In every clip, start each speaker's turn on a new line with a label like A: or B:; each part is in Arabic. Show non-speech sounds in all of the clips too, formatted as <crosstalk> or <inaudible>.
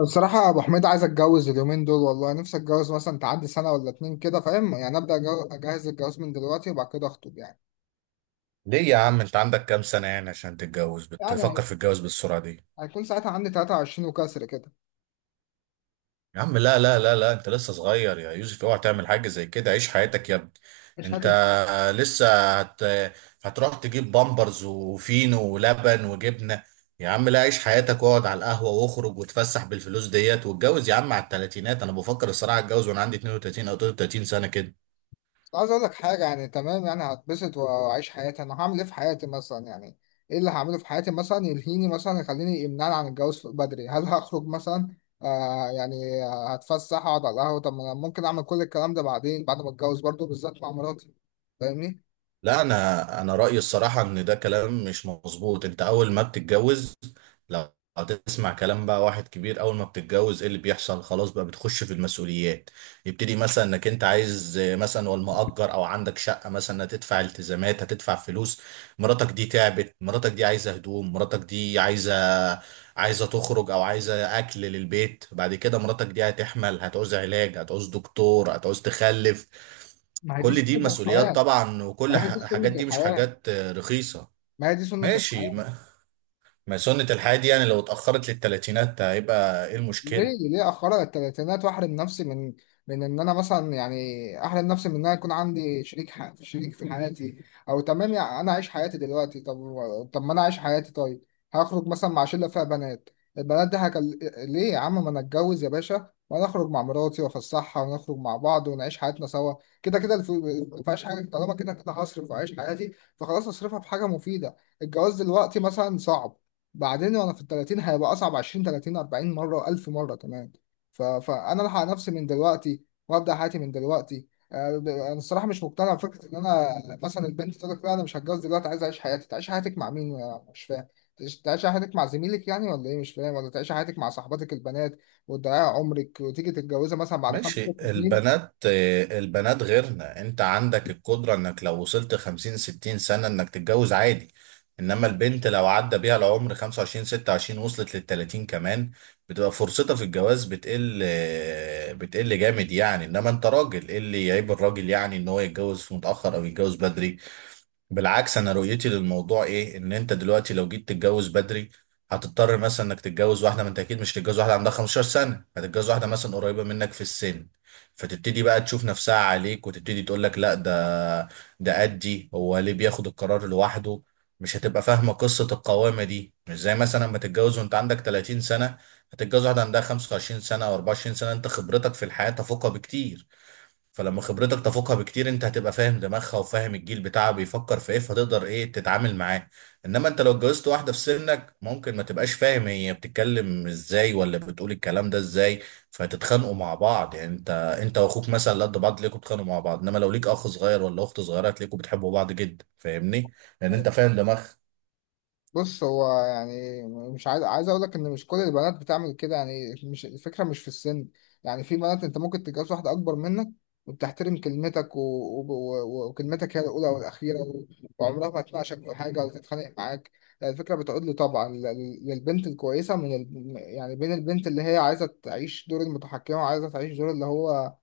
A: بصراحة يا أبو حميد، عايز أتجوز اليومين دول، والله نفسي أتجوز مثلا تعدي سنة ولا اتنين كده. فاهم يعني؟ أبدأ أجهز الجواز من دلوقتي وبعد كده أخطب يعني
B: ليه يا عم؟ انت عندك كام سنة يعني عشان تتجوز؟
A: يعني
B: بتفكر في الجواز بالسرعة دي؟
A: هيكون ساعتها عندي 23 وكسر كده.
B: يا عم لا لا لا لا، انت لسه صغير يا يوسف، اوعى تعمل حاجة زي كده. عيش حياتك يا ابني.
A: مش
B: انت
A: هتل <laughs>
B: لسه هت... هتروح تجيب بامبرز وفينو ولبن وجبنة. يا عم لا، عيش حياتك واقعد على القهوة واخرج وتفسح بالفلوس ديت، واتجوز يا عم على التلاتينات. انا بفكر الصراحة اتجوز وانا عندي 32 او 33 سنة كده.
A: بس عايز أقول لك حاجة، يعني تمام، يعني هتبسط وأعيش حياتي. أنا هعمل إيه في حياتي مثلا يعني؟ إيه اللي هعمله في حياتي مثلا يلهيني، مثلا يخليني، يمنعني عن الجواز بدري؟ هل هخرج مثلا؟ يعني هتفسح، أقعد على القهوة. طب ما أنا ممكن أعمل كل الكلام ده بعدين، بعد ما أتجوز برضه، بالذات مع مراتي. فاهمني؟
B: لا، انا رأيي الصراحة ان ده كلام مش مظبوط. انت اول ما بتتجوز، لو هتسمع كلام بقى واحد كبير، اول ما بتتجوز ايه اللي بيحصل؟ خلاص بقى بتخش في المسؤوليات. يبتدي مثلا انك انت عايز مثلا والمؤجر او عندك شقه، مثلا هتدفع التزامات، هتدفع فلوس. مراتك دي تعبت، مراتك دي عايزه هدوم، مراتك دي عايزه، عايزه تخرج او عايزه اكل للبيت. بعد كده مراتك دي هتحمل، هتعوز علاج، هتعوز دكتور، هتعوز تخلف.
A: ما هي دي
B: كل دي
A: سنة
B: مسؤوليات
A: الحياة.
B: طبعا،
A: ما
B: وكل
A: هي دي
B: حاجات
A: سنة
B: دي مش
A: الحياة.
B: حاجات رخيصه.
A: ما هي دي سنة
B: ماشي،
A: الحياة.
B: ما سنة الحياة دي يعني لو اتأخرت للتلاتينات هيبقى ايه المشكلة؟
A: ليه أخرها للتلاتينات وأحرم نفسي من، من إن أنا مثلا، يعني أحرم نفسي من إن أنا يكون عندي شريك شريك في حياتي. أو تمام، يعني أنا عايش حياتي دلوقتي. طب ما أنا عايش حياتي. طيب هخرج مثلا مع شلة فيها بنات، البنات دي ليه يا عم؟ ما أنا أتجوز يا باشا، وأنا أخرج مع مراتي وأفسحها ونخرج مع بعض ونعيش حياتنا سوا. كده كده ما فيهاش حاجة، طالما كده كده هصرف وأعيش حياتي، فخلاص أصرفها في حاجة مفيدة. الجواز دلوقتي مثلا صعب، بعدين وانا في ال 30 هيبقى اصعب، 20 30 40 مره و1000 مره كمان. فانا الحق نفسي من دلوقتي وابدا حياتي من دلوقتي. انا الصراحه مش مقتنع بفكره ان انا مثلا البنت تقول لك لا، انا مش هتجوز دلوقتي، عايز اعيش حياتي. تعيش حياتك مع مين؟ أنا مش فاهم. تعيش حياتك مع زميلك يعني ولا ايه؟ مش فاهم. ولا تعيش حياتك مع صاحباتك البنات وتضيعي عمرك وتيجي تتجوزها مثلا بعد خمس
B: ماشي،
A: ست سنين؟
B: البنات البنات غيرنا. انت عندك القدرة انك لو وصلت خمسين ستين سنة انك تتجوز عادي، انما البنت لو عدى بيها العمر خمسة وعشرين ستة وعشرين وصلت للتلاتين كمان، بتبقى فرصتها في الجواز بتقل، بتقل جامد يعني. انما انت راجل، ايه اللي يعيب الراجل يعني ان هو يتجوز في متأخر او يتجوز بدري؟ بالعكس، انا رؤيتي للموضوع ايه، ان انت دلوقتي لو جيت تتجوز بدري هتضطر مثلا انك تتجوز واحده، ما انت اكيد مش هتتجوز واحده عندها 15 سنه، هتتجوز واحده مثلا قريبه منك في السن، فتبتدي بقى تشوف نفسها عليك وتبتدي تقول لك لا، ده قدي، هو ليه بياخد القرار لوحده؟ مش هتبقى فاهمه قصه القوامه دي. مش زي مثلا لما تتجوز وانت عندك 30 سنه، هتتجوز واحده عندها 25 سنه او 24 سنه، انت خبرتك في الحياه تفوقها بكتير. فلما خبرتك تفوقها بكتير، انت هتبقى فاهم دماغها وفاهم الجيل بتاعها بيفكر في ايه، فهتقدر ايه تتعامل معاه. انما انت لو اتجوزت واحده في سنك، ممكن ما تبقاش فاهم هي بتتكلم ازاي ولا بتقول الكلام ده ازاي، فتتخانقوا مع بعض. يعني انت واخوك مثلا قد بعض، تلاقيكوا بتتخانقوا مع بعض، انما لو ليك اخ صغير ولا اخت صغيره، هتلاقيكوا بتحبوا بعض جدا، فاهمني؟ لان انت فاهم دماغها.
A: بص، هو يعني مش عايز اقول لك ان مش كل البنات بتعمل كده، يعني مش الفكره مش في السن. يعني في بنات انت ممكن تتجوز واحده اكبر منك وبتحترم كلمتك وكلمتك هي الاولى والاخيره، وعمرها ما تناقشك في حاجه ولا تتخانق معاك. يعني الفكره بتعود لي طبعا للبنت الكويسه من يعني بين البنت اللي هي عايزه تعيش دور المتحكمه، وعايزه تعيش دور اللي هو،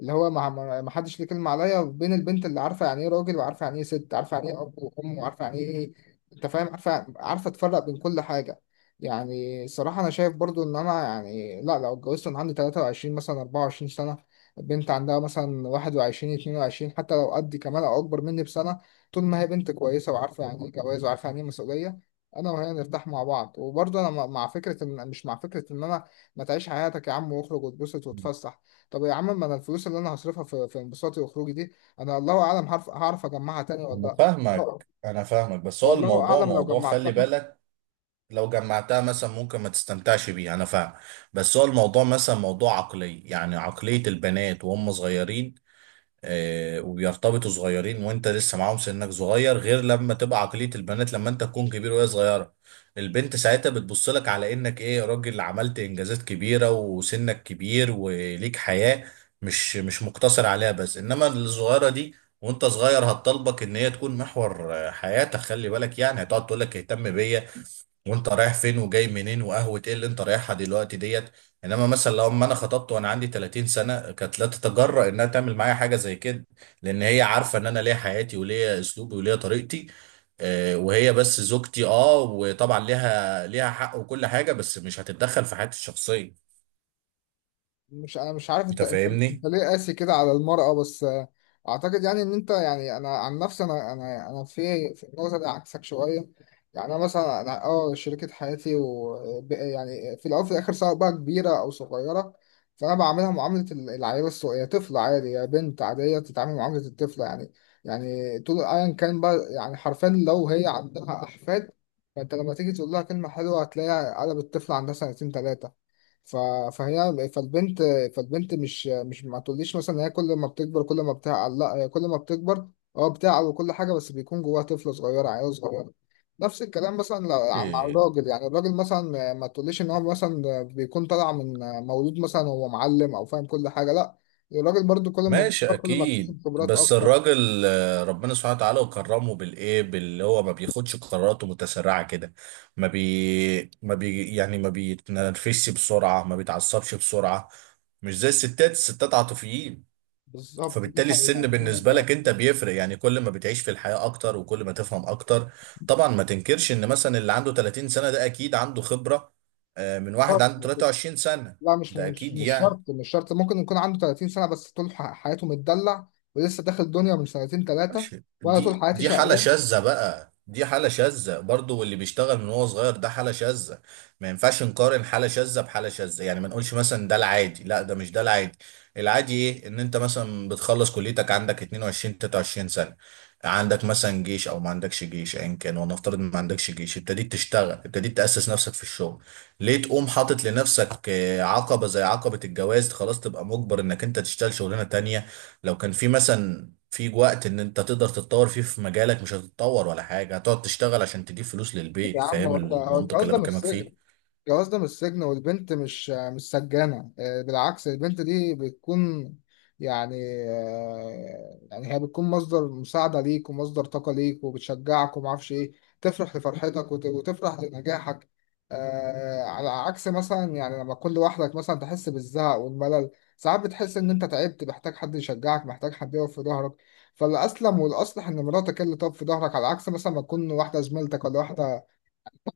A: اللي هو ما حدش ليه كلمة عليا، بين البنت اللي عارفة يعني ايه راجل، وعارفة يعني ايه ست، عارفة يعني ايه اب وام، وعارفة يعني ايه، انت فاهم، عارفة تفرق بين كل حاجة. يعني الصراحة انا شايف برضو ان انا، يعني لا، لو اتجوزت وانا عندي 23 مثلا 24 سنة، البنت عندها مثلا 21 22، حتى لو قدي كمان او اكبر مني بسنة، طول ما هي بنت كويسة وعارفة يعني ايه جواز، وعارفة يعني ايه مسؤولية، انا وهي نرتاح مع بعض. وبرضه انا مع فكرة ان مش، مع فكرة ان انا، ما تعيش حياتك يا عم واخرج واتبسط واتفسح. طب يا عم، ما انا الفلوس اللي انا هصرفها في، في انبساطي وخروجي دي، انا الله اعلم هعرف، هعرف اجمعها تاني ولا
B: انا
A: لا. آه،
B: فاهمك. انا فاهمك بس هو
A: والله
B: الموضوع
A: اعلم لو
B: موضوع خلي
A: جمعتها.
B: بالك. لو جمعتها مثلا ممكن ما تستمتعش بيه، انا فاهم، بس هو الموضوع مثلا موضوع عقلي. يعني عقلية البنات وهم صغيرين، آه، وبيرتبطوا صغيرين وانت لسه معاهم سنك صغير، غير لما تبقى عقلية البنات لما انت تكون كبير وهي صغيرة. البنت ساعتها بتبص لك على انك ايه، راجل عملت انجازات كبيرة وسنك كبير وليك حياة مش مقتصر عليها بس. انما الصغيرة دي وانت صغير، هتطلبك ان هي تكون محور حياتك، خلي بالك، يعني هتقعد تقول لك اهتم بيا، وانت رايح فين وجاي منين، وقهوة ايه اللي انت رايحها دلوقتي ديت. انما مثلا لو ما انا خطبت وانا عندي 30 سنة، كانت لا تتجرأ انها تعمل معايا حاجة زي كده، لان هي عارفة ان انا ليا حياتي وليا اسلوبي وليا طريقتي، وهي بس زوجتي. اه، وطبعا ليها حق وكل حاجة، بس مش هتتدخل في حياتي الشخصية.
A: مش، انا مش عارف انت
B: انت
A: انت انت
B: فاهمني؟
A: ليه قاسي كده على المرأة بس. اعتقد يعني ان انت، يعني انا عن نفسي انا في النقطة دي عكسك شوية. يعني انا مثلا، انا اه شريكة حياتي و يعني في الاول وفي الاخر سواء بقى كبيرة او صغيرة، فانا بعاملها معاملة العيال الصغيرة، هي طفلة عادي، يا بنت عادية، تتعامل معاملة الطفلة يعني. يعني طول، ايا كان بقى، يعني حرفيا لو هي عندها احفاد، فانت لما تيجي تقول لها كلمة حلوة هتلاقيها قلبت الطفل عندها سنتين تلاتة. ف... فهي فالبنت فالبنت مش ما تقوليش مثلا ان هي كل ما بتكبر كل ما بتعقل. لا، هي كل ما بتكبر اه بتعقل وكل حاجه، بس بيكون جواها طفل صغير عيل صغير. نفس الكلام مثلا مع الراجل، يعني الراجل مثلا ما تقوليش ان هو مثلا بيكون طالع من، مولود مثلا وهو معلم او فاهم كل حاجه، لا، الراجل برضو كل ما
B: ماشي
A: بيكبر كل ما
B: اكيد،
A: اكتسب خبرات
B: بس
A: اكتر.
B: الراجل، ربنا سبحانه وتعالى وكرمه بالايه باللي هو ما بياخدش قراراته متسرعه كده، ما بي يعني، ما بيتنرفزش بسرعه، ما بيتعصبش بسرعه، مش زي الستات. الستات عاطفيين.
A: بالظبط، دي
B: فبالتالي السن
A: حقيقه، دي
B: بالنسبه
A: حقيقة.
B: لك انت بيفرق، يعني كل ما بتعيش في الحياه اكتر وكل ما تفهم اكتر. طبعا ما تنكرش ان مثلا اللي عنده 30 سنه ده اكيد عنده خبره من واحد
A: خالص،
B: عنده
A: على فكرة.
B: 23 سنه.
A: لا، مش
B: ده
A: مش
B: اكيد
A: مش
B: يعني.
A: شرط مش شرط ممكن يكون عنده 30 سنه بس طول حياته متدلع ولسه داخل الدنيا من سنتين ثلاثه.
B: ماشي،
A: وانا طول
B: دي
A: حياتي
B: دي حالة
A: شقيان.
B: شاذة بقى، دي حالة شاذة برضو، واللي بيشتغل من وهو صغير ده حالة شاذة. ما ينفعش نقارن حالة شاذة بحالة شاذة، يعني ما نقولش مثلا ده العادي، لا ده مش ده العادي. العادي ايه؟ ان انت مثلا بتخلص كليتك عندك 22 23 سنة، عندك مثلا جيش او ما عندكش جيش، ايا كان، ونفترض ما عندكش جيش، ابتديت تشتغل، ابتديت تأسس نفسك في الشغل. ليه تقوم حاطط لنفسك عقبة زي عقبة الجواز؟ خلاص تبقى مجبر انك انت تشتغل شغلانة تانية. لو كان في مثلا في وقت ان انت تقدر تتطور فيه في مجالك، مش هتتطور ولا حاجة، هتقعد تشتغل عشان تجيب فلوس
A: يا
B: للبيت.
A: عم
B: فاهم
A: والله هو
B: المنطق
A: الجواز
B: اللي
A: ده مش
B: بكلمك
A: سجن،
B: فيه؟
A: الجواز ده مش سجن، والبنت مش سجانة. بالعكس، البنت دي بتكون، يعني يعني هي بتكون مصدر مساعدة ليك، ومصدر طاقة ليك، وبتشجعك ومعرفش ايه، تفرح لفرحتك وتفرح لنجاحك. على عكس مثلا يعني لما تكون لوحدك، مثلا تحس بالزهق والملل، ساعات بتحس ان انت تعبت، محتاج حد يشجعك، محتاج حد يقف في ظهرك. فالأسلم والأصلح إن مراتك هي اللي تقف في ظهرك، على عكس مثلا ما تكون واحدة زميلتك ولا واحدة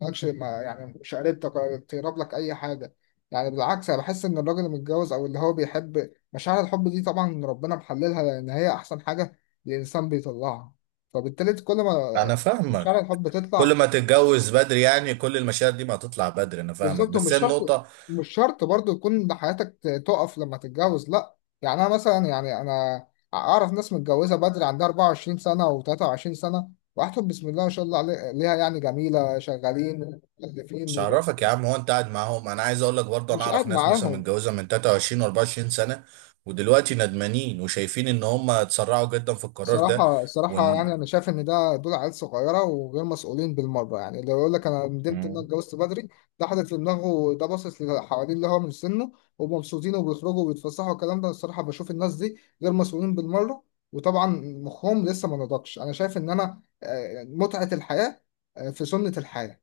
A: ماكش، ما يعني مش قريبتك ولا تقرب لك اي حاجه. يعني بالعكس، انا بحس ان الراجل المتجوز او اللي هو بيحب مشاعر الحب دي، طبعا ربنا محللها لان هي احسن حاجه الانسان بيطلعها، فبالتالي كل ما
B: انا فاهمك.
A: مشاعر الحب
B: كل
A: تطلع.
B: ما تتجوز بدري يعني كل المشاعر دي ما هتطلع بدري، انا فاهمك،
A: بالظبط.
B: بس
A: ومش
B: هي
A: شرط
B: النقطة.
A: مش شرط برضو يكون حياتك تقف لما تتجوز، لا، يعني انا مثلا، يعني انا اعرف ناس متجوزه بدري، عندها 24 سنه و23 سنه، واحتفل بسم الله ما شاء الله ليها، يعني جميله شغالين مكلفين.
B: مش هعرفك يا عم، هو انت قاعد معاهم؟ انا عايز اقول لك برضه، انا
A: مش
B: اعرف
A: قاعد
B: ناس مثلا
A: معاهم.
B: متجوزة من 23 و 24 سنة، ودلوقتي ندمانين وشايفين ان هم اتسرعوا جدا في القرار ده.
A: صراحة صراحة
B: وان
A: يعني أنا شايف إن ده دول عيال صغيرة وغير مسؤولين بالمرة. يعني لو يقول لك أنا ندمت إن أنا اتجوزت بدري، ده حاطط في دماغه ده، باصص للي حواليه اللي هو من سنه ومبسوطين وبيخرجوا وبيتفسحوا والكلام ده. الصراحة بشوف الناس دي غير مسؤولين بالمرة، وطبعا مخهم لسه ما نضجش. أنا شايف إن أنا، متعة الحياة، في سنة الحياة،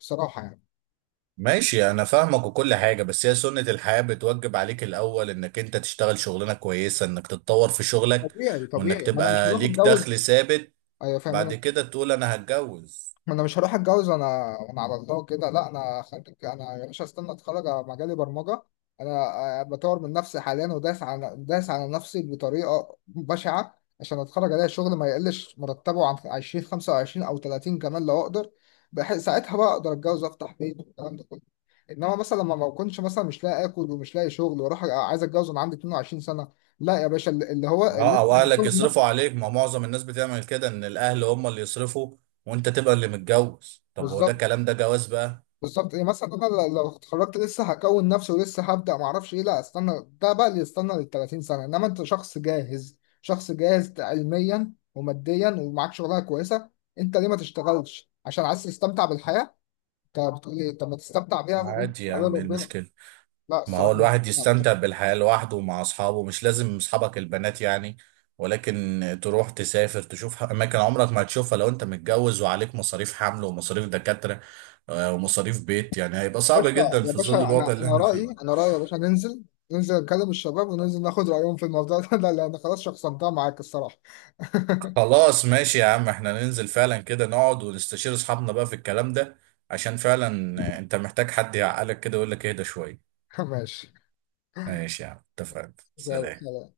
A: بصراحة يعني.
B: ماشي، انا فاهمك وكل حاجة، بس هي سنة الحياة بتوجب عليك الاول انك انت تشتغل شغلانة كويسة، انك تتطور في شغلك،
A: طبيعي
B: وانك
A: طبيعي، ما أنا مش
B: تبقى
A: هروح
B: ليك
A: أتجوز.
B: دخل ثابت،
A: أيوة فاهم
B: بعد
A: أنا.
B: كده تقول انا هتجوز.
A: ما انا مش هروح اتجوز وانا على الله كده، لا. انا خارج انا يا باشا، استنى اتخرج على مجالي برمجه. انا بطور من نفسي حاليا، وداس على داس على نفسي بطريقه بشعه عشان اتخرج الاقي شغل ما يقلش مرتبه عن 20 25 او 30 كمان لو اقدر، بحيث ساعتها بقى اقدر اتجوز وافتح بيت والكلام ده كله. انما مثلا لما ما اكونش مثلا مش لاقي اكل ومش لاقي شغل، واروح عايز اتجوز وانا عندي 22 سنه، لا يا باشا، اللي اللي هو
B: اه،
A: اللي
B: او اهلك يصرفوا عليك، ما معظم الناس بتعمل كده، ان الاهل هم اللي يصرفوا وانت تبقى اللي متجوز. طب هو ده
A: بالظبط.
B: كلام؟ ده جواز بقى؟
A: بالظبط، يعني مثلا انا لو اتخرجت لسه هكون نفسي ولسه هبدا، ما اعرفش ايه، لا استنى، ده بقى اللي يستنى لل 30 سنه. انما انت شخص جاهز، شخص جاهز علميا وماديا، ومعاك شغلانه كويسه، انت ليه ما تشتغلش عشان عايز تستمتع بالحياه؟ انت بتقول ايه؟ طب ما تستمتع بيها؟
B: عادي يا
A: على
B: عم، ايه
A: ربنا.
B: المشكلة؟
A: لا
B: ما هو
A: الصراحه مش،
B: الواحد
A: لا، يا
B: يستمتع بالحياة لوحده ومع أصحابه، مش لازم أصحابك البنات يعني، ولكن تروح تسافر، تشوف أماكن عمرك ما هتشوفها لو أنت متجوز وعليك مصاريف حمل ومصاريف دكاترة، ومصاريف بيت. يعني هيبقى صعب
A: باشا
B: جدا
A: يا
B: في ظل
A: باشا، انا
B: الوضع اللي
A: انا
B: احنا
A: رايي
B: فيه.
A: انا رايي يا باشا، ننزل نكلم الشباب، وننزل ناخد رايهم في الموضوع ده <laughs> لان خلاص شخصنتها معاك الصراحه. <laughs>
B: خلاص ماشي يا عم، احنا ننزل فعلا كده، نقعد ونستشير أصحابنا بقى في الكلام ده، عشان فعلا أنت محتاج حد يعقلك كده ويقول لك اهدى شوية.
A: ماشي.
B: ماشي يا عم، اتفقنا، سلام.
A: زي-